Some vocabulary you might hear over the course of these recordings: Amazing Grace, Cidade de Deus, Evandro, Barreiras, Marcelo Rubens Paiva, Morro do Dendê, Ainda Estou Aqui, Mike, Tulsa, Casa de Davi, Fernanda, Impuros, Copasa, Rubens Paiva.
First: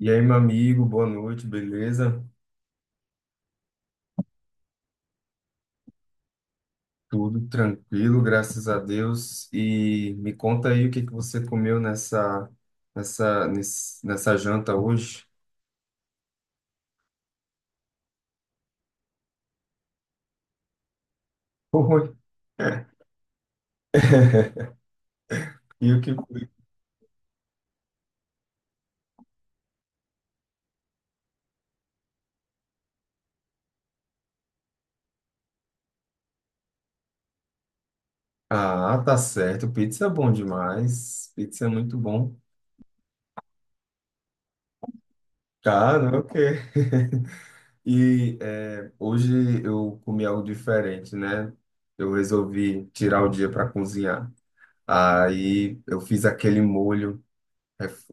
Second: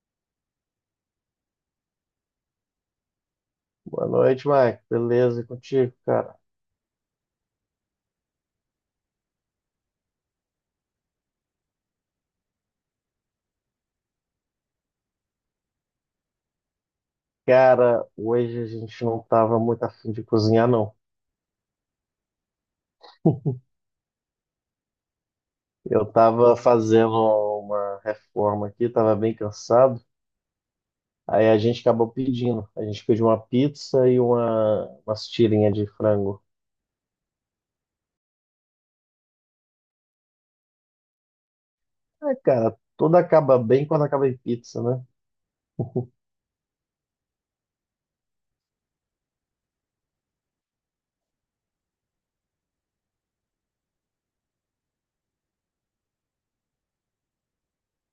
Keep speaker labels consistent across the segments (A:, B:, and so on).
A: E aí, meu amigo, boa noite, beleza?
B: Boa noite, Mike. Beleza, e contigo, cara?
A: Tudo tranquilo, graças a Deus. E me conta aí o que que você comeu nessa janta hoje?
B: Cara, hoje a gente não tava muito afim de cozinhar, não.
A: Oi. E o
B: Eu
A: que foi?
B: tava fazendo uma reforma aqui, tava bem cansado. Aí a gente acabou pedindo. A gente pediu uma pizza e umas tirinhas de frango.
A: Ah, tá certo. Pizza é bom demais. Pizza é muito bom.
B: É, cara, tudo acaba bem quando acaba em pizza, né?
A: Cara, ok. E hoje eu comi algo diferente, né? Eu resolvi tirar o dia para cozinhar. Aí eu fiz aquele molho.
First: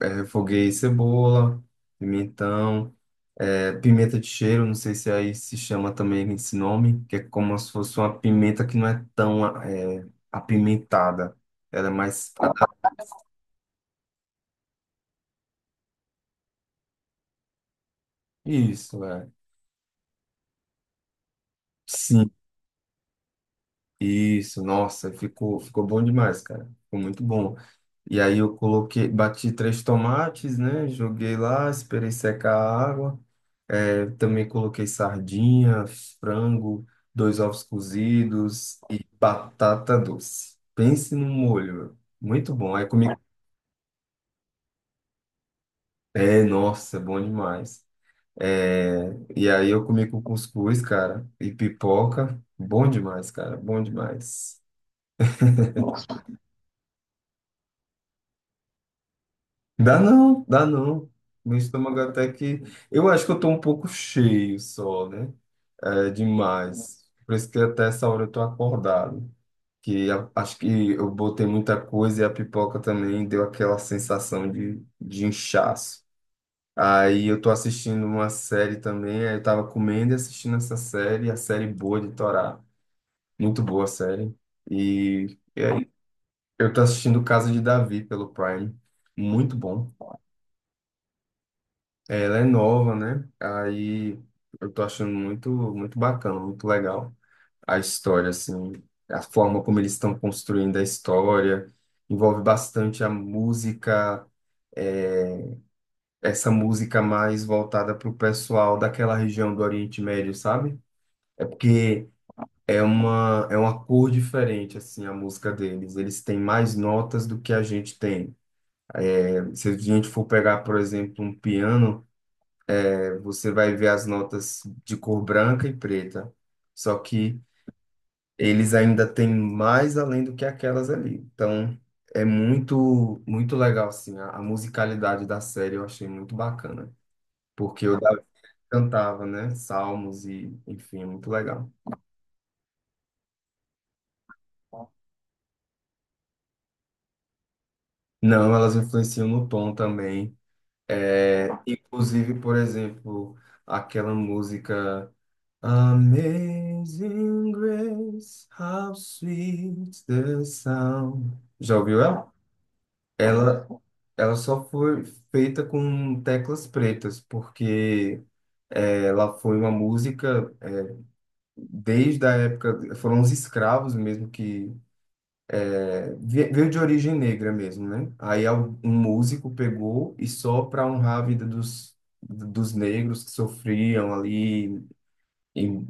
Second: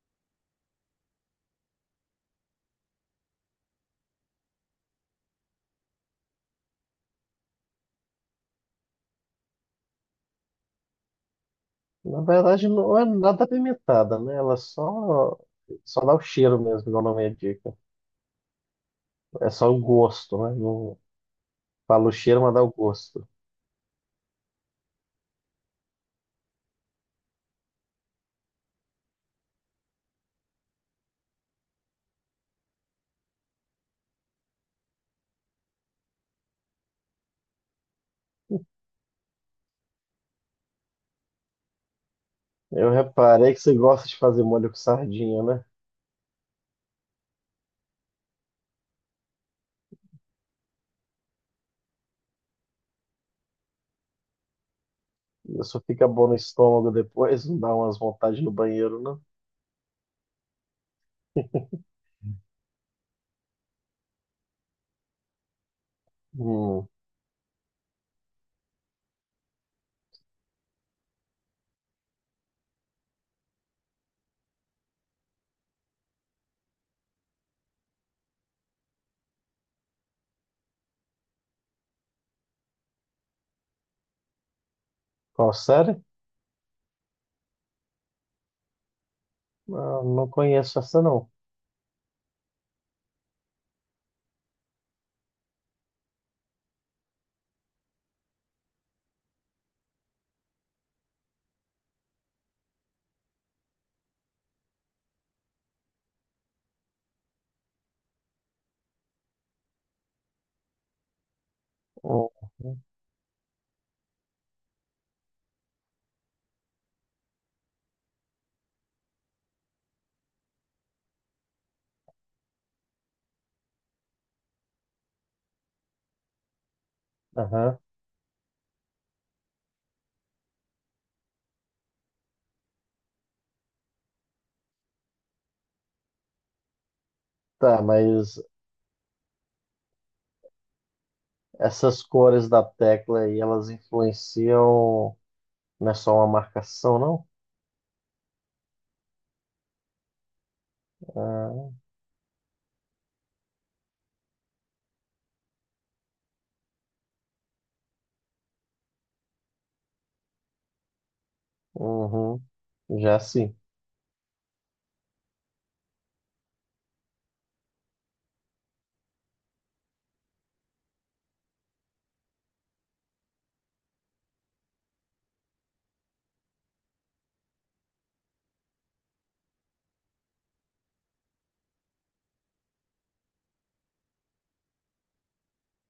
A: Refoguei cebola, pimentão, pimenta de cheiro, não sei se aí se chama também esse nome, que é como se fosse uma pimenta que não é tão apimentada. Ela é
B: Na
A: mais.
B: verdade, não é nada apimentada, né? Só dá o cheiro mesmo, igual o nome indica.
A: Isso, é.
B: É só o gosto, né? Não fala o
A: Sim,
B: cheiro, mas dá o gosto.
A: isso, nossa, ficou bom demais, cara. Ficou muito bom. E aí eu coloquei, bati três tomates, né? Joguei lá, esperei secar a água. Eu também coloquei sardinha, frango, dois ovos cozidos e batata doce. Pense num molho, meu. Muito bom. Aí
B: Eu
A: comi.
B: reparei que você gosta de fazer molho com sardinha, né?
A: É, nossa, bom demais. É, e aí eu comi com cuscuz, cara, e pipoca. Bom demais, cara, bom demais.
B: Isso fica bom no estômago depois, não dá umas vontades no banheiro, não?
A: Dá não, dá não. Meu estômago até que. Eu acho que eu tô um pouco cheio só, né? É
B: Hum,
A: demais. Por isso que até essa hora eu tô acordado. Que a- acho que eu botei muita coisa e a pipoca também deu aquela sensação de inchaço. Aí eu tô assistindo uma série também, aí eu tava comendo e assistindo essa série, a série boa de Torá. Muito boa a série. E
B: qual
A: é,
B: série?
A: eu tô assistindo Casa de Davi pelo Prime. Muito bom.
B: Não, não conheço essa, não.
A: Ela é nova, né? Aí eu tô achando muito bacana, muito legal. A história, assim, a forma como eles estão construindo a história, envolve bastante a música, é, essa música mais voltada para o pessoal daquela região do Oriente Médio, sabe? É porque
B: Hum.
A: é é uma cor diferente, assim, a música deles. Eles têm mais notas do que a gente tem. É, se a gente for pegar, por exemplo, um piano, você vai ver as notas de cor branca e preta. Só que
B: Aham.
A: eles ainda têm mais além do que aquelas ali. Então, é muito legal, assim, a musicalidade da série eu achei muito bacana,
B: Tá,
A: porque o Davi
B: mas
A: cantava, né, salmos e, enfim, é muito legal.
B: essas cores da tecla aí, elas influenciam, não é só uma marcação, não?
A: Não, elas influenciam no tom também, é,
B: Ah,
A: inclusive, por exemplo, aquela música Amazing Grace, how sweet the sound. Já ouviu ela?
B: uhum. Já sim,
A: Ela, ela só foi feita com teclas pretas, porque ela foi uma música desde a época, foram os escravos mesmo que veio de origem negra mesmo, né? Aí al- um músico pegou e só para honrar a vida dos, dos negros que sofriam ali em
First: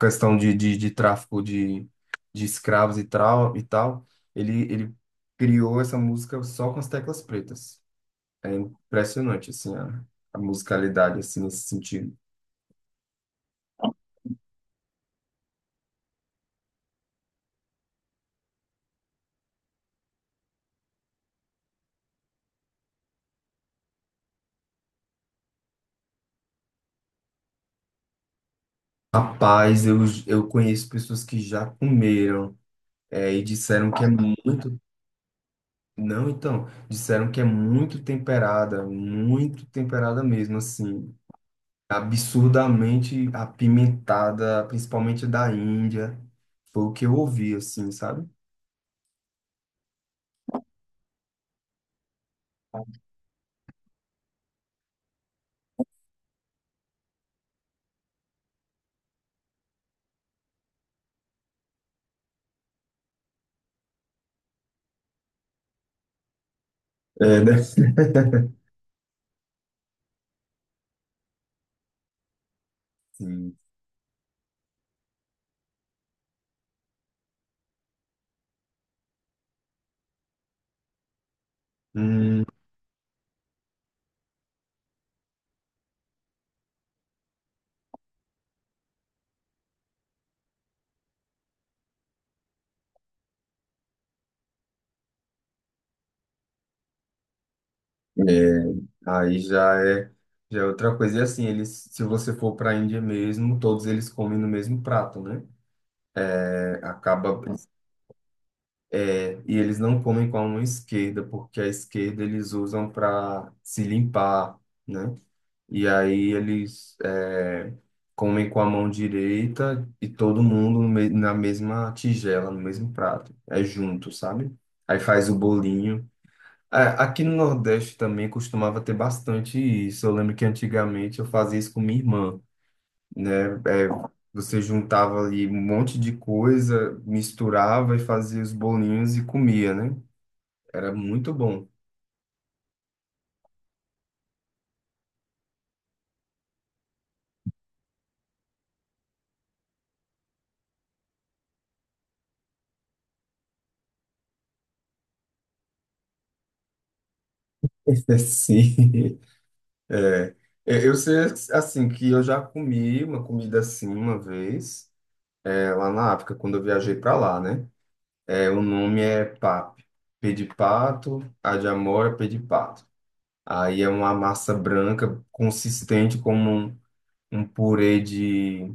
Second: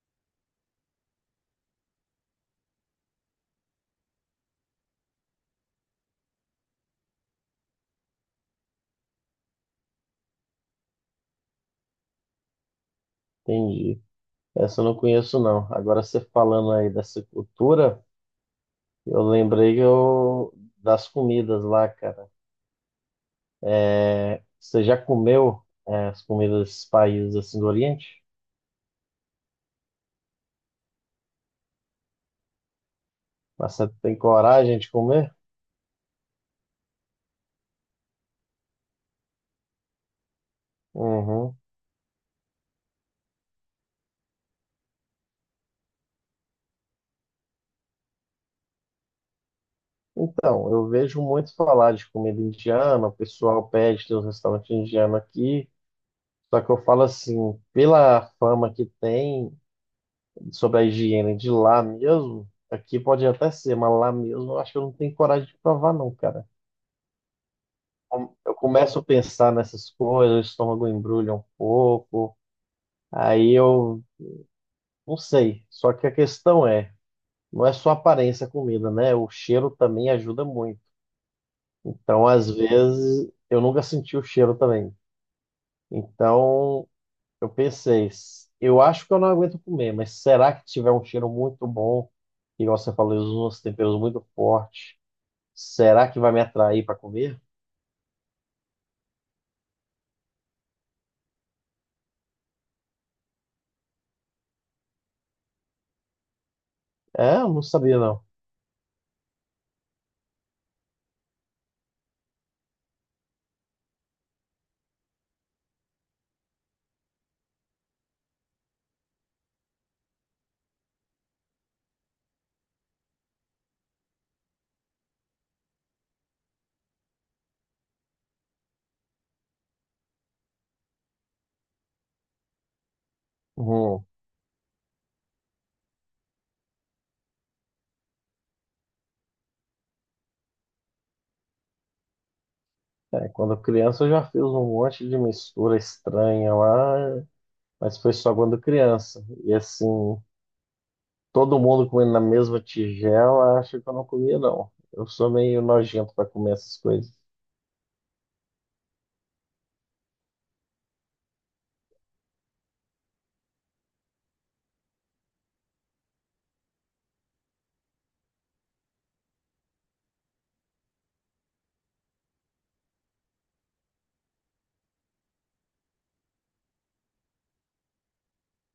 A: questão de tráfico de escravos e tal, ele criou essa música só com as teclas pretas. É impressionante, assim, a musicalidade, assim, nesse sentido.
B: entendi. Essa eu não conheço, não. Agora você falando aí dessa cultura, eu lembrei que das comidas lá, cara. É, você já comeu as comidas desses países assim do Oriente?
A: Rapaz, eu conheço pessoas que já comeram, é, e
B: Mas você
A: disseram que é
B: tem coragem
A: muito...
B: de comer?
A: Não, então, disseram que é muito temperada mesmo, assim,
B: Uhum.
A: absurdamente apimentada, principalmente da Índia. Foi o que eu ouvi, assim, sabe?
B: Então, eu vejo muito falar de comida indiana, o pessoal pede, tem um restaurante indiano aqui. Só que eu falo assim, pela fama que tem sobre a higiene de lá mesmo, aqui pode até ser, mas lá mesmo eu acho que eu não tenho coragem de provar, não, cara.
A: É, né?
B: Eu começo a pensar nessas coisas, o estômago embrulha um pouco, aí
A: Sim.
B: eu Não sei. Só que a questão é, não é só a aparência a comida, né? O cheiro também ajuda muito. Então,
A: Hum.
B: às vezes, eu nunca senti o cheiro também. Então, eu pensei, eu acho que eu não aguento comer, mas será que tiver um cheiro muito bom, igual você falou, eles usam uns temperos muito fortes, será que vai me atrair para comer?
A: É, aí já é outra coisa. E assim, eles, se você for para a Índia mesmo, todos eles comem no mesmo prato, né? É, acaba,
B: É, eu não sabia não.
A: é, e eles não comem com a mão esquerda, porque a esquerda eles usam para se limpar, né? E aí comem com a mão direita e todo mundo no me- na mesma tigela, no mesmo prato. É junto, sabe? Aí faz o bolinho. A- Aqui no Nordeste também costumava ter bastante isso. Eu lembro que antigamente eu fazia isso com minha irmã, né? É,
B: Uhum.
A: você juntava ali um monte de coisa, misturava e fazia os bolinhos e comia, né? Era muito bom.
B: É, quando criança eu já fiz um monte de mistura estranha lá, mas foi só quando criança. E assim, todo mundo comendo na mesma tigela, acho que eu não comia, não. Eu sou meio nojento para comer essas coisas.
A: Sim. É. É, eu sei, assim, que eu já comi uma comida assim uma vez, é, lá na África, quando eu viajei para lá, né? É, o nome é pap. Pé de pato, a de amora, pé de pato. Aí é uma massa branca consistente como um purê de,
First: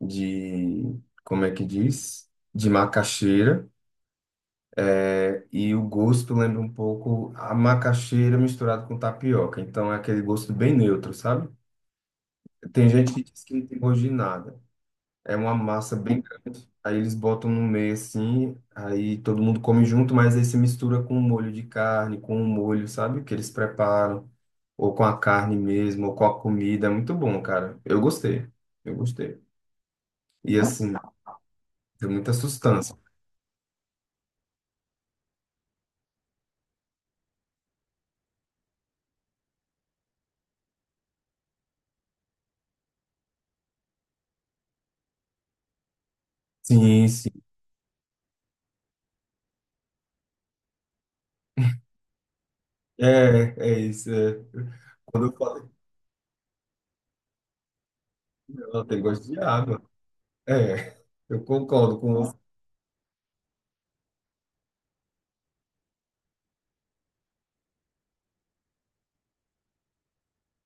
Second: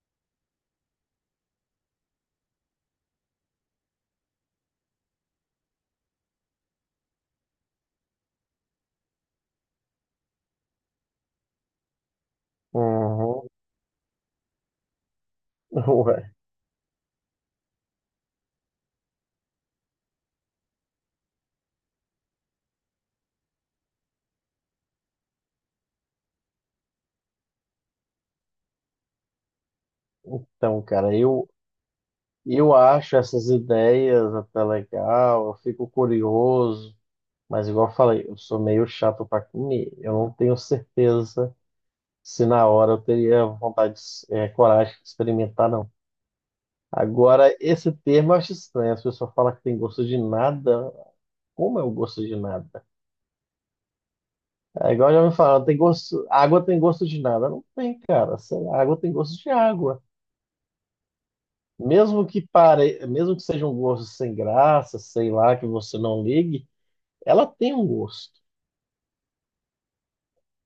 A: de, como é que diz? De macaxeira. É, e o gosto lembra um pouco a macaxeira misturada com tapioca. Então é aquele gosto bem neutro, sabe? Tem gente que diz
B: Uhum.
A: que não tem gosto de nada. É uma massa bem.
B: Ué,
A: Aí eles botam no meio assim, aí todo mundo come junto, mas aí se mistura com o molho de carne, com o molho, sabe, que eles preparam, ou com a carne mesmo, ou com a comida. É muito bom, cara. Eu gostei. Eu gostei. E
B: então,
A: assim, tem muita
B: eu
A: sustância.
B: acho essas ideias até legal, eu fico curioso, mas igual eu falei, eu sou meio chato para comer. Eu não tenho certeza se na hora eu teria coragem de experimentar, não.
A: Sim, sim.
B: Agora, esse termo eu acho estranho. As pessoas falam que tem gosto de nada. Como é o gosto de nada?
A: É, é isso. É.
B: É igual já
A: Quando eu
B: me falaram,
A: falo
B: tem gosto, água tem gosto de nada. Não tem, cara. Sei
A: que
B: lá,
A: ela
B: água
A: tem
B: tem
A: gosto de
B: gosto de
A: água,
B: água.
A: é, eu concordo com
B: Mesmo
A: você.
B: que pare, mesmo que seja um gosto sem graça, sei lá, que você não ligue, ela tem um gosto.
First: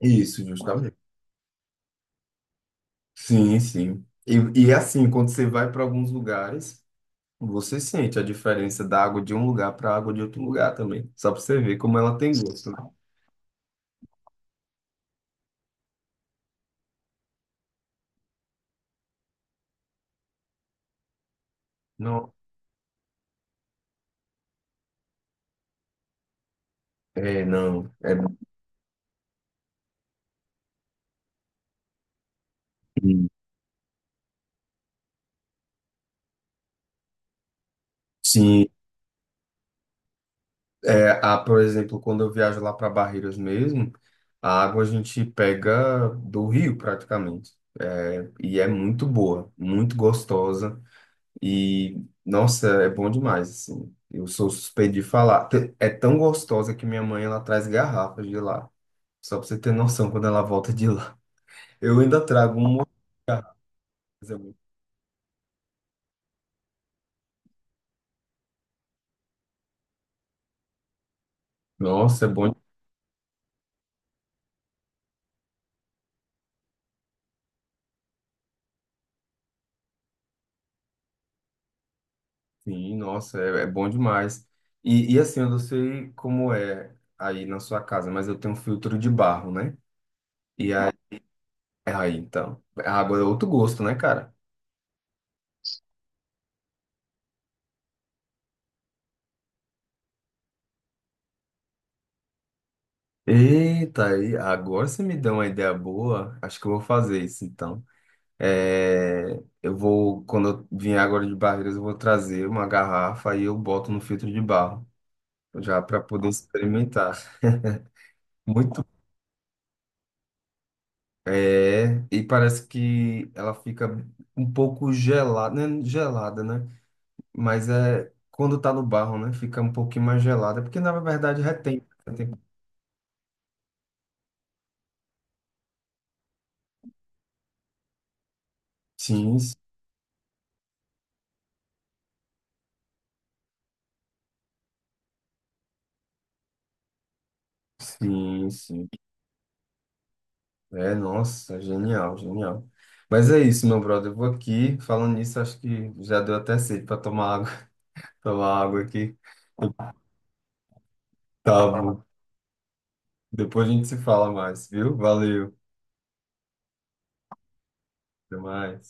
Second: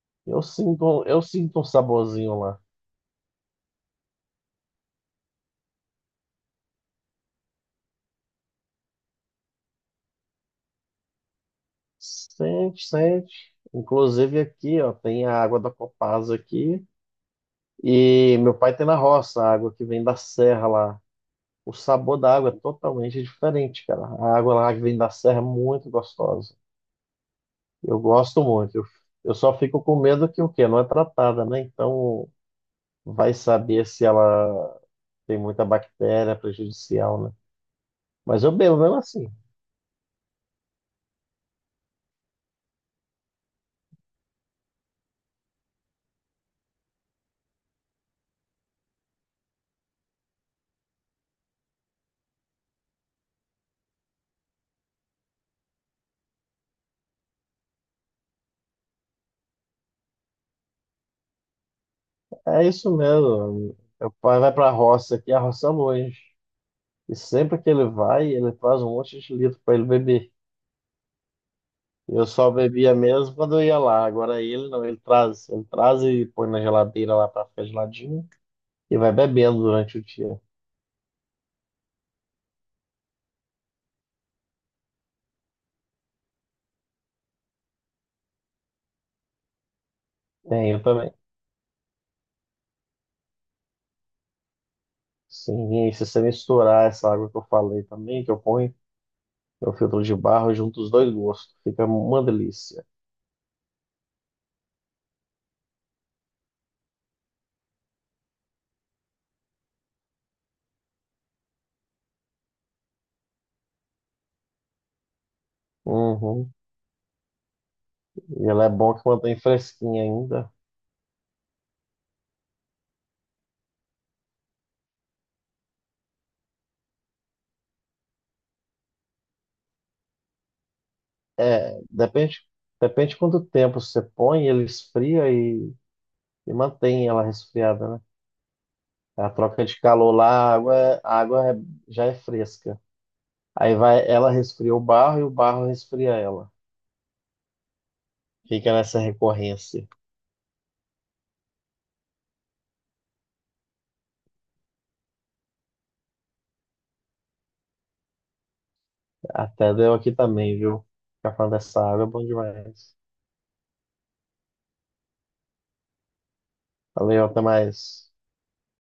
A: Isso, justamente.
B: Eu sinto um saborzinho lá.
A: Sim, sim. E assim, quando você vai para alguns lugares. Você sente a diferença da água de um lugar para a água de outro lugar também. Só para você ver como ela tem gosto. Né?
B: Sente, sente. Inclusive aqui, ó, tem a água da Copasa aqui. E meu pai tem na roça a água que vem da serra lá. O sabor
A: Não,
B: da água é totalmente diferente, cara. A água lá que vem da serra é muito gostosa.
A: é, não.
B: Eu
A: É,
B: gosto muito. Eu só fico com medo que o quê? Não é tratada, né? Então vai saber se ela tem muita bactéria prejudicial, né? Mas eu
A: sim.
B: bebo mesmo assim.
A: É, a, por exemplo, quando eu viajo lá para Barreiras mesmo, a água a gente pega do rio praticamente. É, e é muito boa, muito gostosa. E, nossa, é bom demais, assim. Eu sou suspeito de falar. Te- É tão gostosa que minha mãe, ela traz garrafas de lá. Só para você ter noção, quando ela volta de lá. Eu ainda trago
B: É
A: um.
B: isso mesmo. Meu
A: Mas é
B: pai
A: bom.
B: vai para a roça aqui, a roça é longe. E sempre que ele vai, ele traz um monte de litro para ele beber.
A: Nossa,
B: Eu
A: é
B: só
A: bom.
B: bebia mesmo quando eu ia lá. Agora ele não, ele traz e põe na geladeira lá para ficar geladinho e vai bebendo durante o dia.
A: Sim, nossa, é, é bom demais. E assim, eu não sei como é aí na sua casa, mas eu tenho um filtro de barro, né?
B: Tem,
A: E
B: eu
A: aí,
B: também.
A: aí então. A água é outro gosto, né, cara?
B: Sim, e aí se você misturar essa água que eu falei também, que eu ponho no filtro de barro, junto os dois gostos, fica uma delícia.
A: Eita, aí, agora você me deu uma ideia boa. Acho que eu vou fazer isso, então. É, eu vou, quando eu vier agora de Barreiras, eu vou trazer uma garrafa e eu boto no filtro de barro, já para poder
B: Uhum.
A: experimentar.
B: E ela é
A: Muito.
B: bom que mantém fresquinha ainda.
A: É, e parece que ela fica um pouco gelada, né? Gelada, né? Mas é quando tá no barro, né? Fica um pouquinho mais gelada, porque na verdade
B: É,
A: retém. Retém.
B: depende quanto tempo você põe, ele esfria e mantém ela resfriada, né? A
A: Sim,
B: troca de calor lá, a água, é- a água é- já é fresca. Aí vai, ela resfria o barro e o barro resfria ela.
A: sim,
B: Fica
A: sim.
B: nessa recorrência.
A: É, nossa, genial, genial. Mas é isso, meu brother. Eu vou aqui, falando nisso, acho que já deu até sede para tomar água, tomar água aqui.
B: Até deu aqui também, viu? Ficar falando
A: Tá
B: dessa
A: bom.
B: água é bom demais.
A: Depois a gente se fala mais, viu? Valeu,
B: Valeu, até mais.
A: até mais.